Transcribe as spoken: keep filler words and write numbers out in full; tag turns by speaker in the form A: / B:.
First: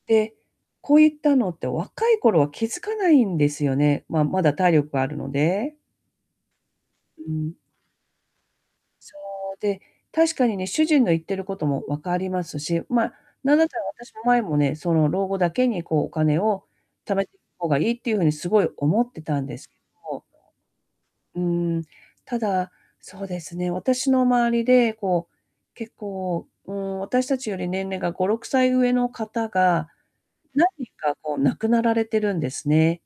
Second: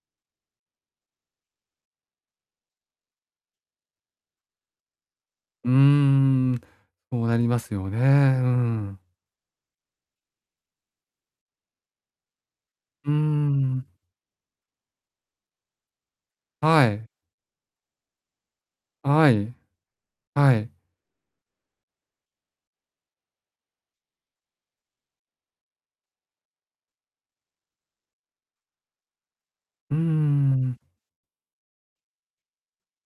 A: で、こういったのって若い頃は気づかないんですよね、まあ、まだ体力があるの
B: うー
A: で。
B: ん。そう
A: う
B: なり
A: ん。
B: ますよね。うん。
A: そう、で、確かにね、主人の言ってることも分かりますし、
B: う
A: ま、
B: ー
A: 何だったら
B: ん。
A: 私も前もね、その老後だけにこうお金を
B: はい。
A: 貯め方がいいっていう風にすごい思って
B: は
A: たん
B: い。
A: ですど。
B: はい。
A: うーん、ただ、そうですね、私の周りでこう、結構、うーん、私たちより年齢がごろくさい上の方が、
B: うー
A: 何
B: ん。
A: 人かこう亡くなられてるんですね。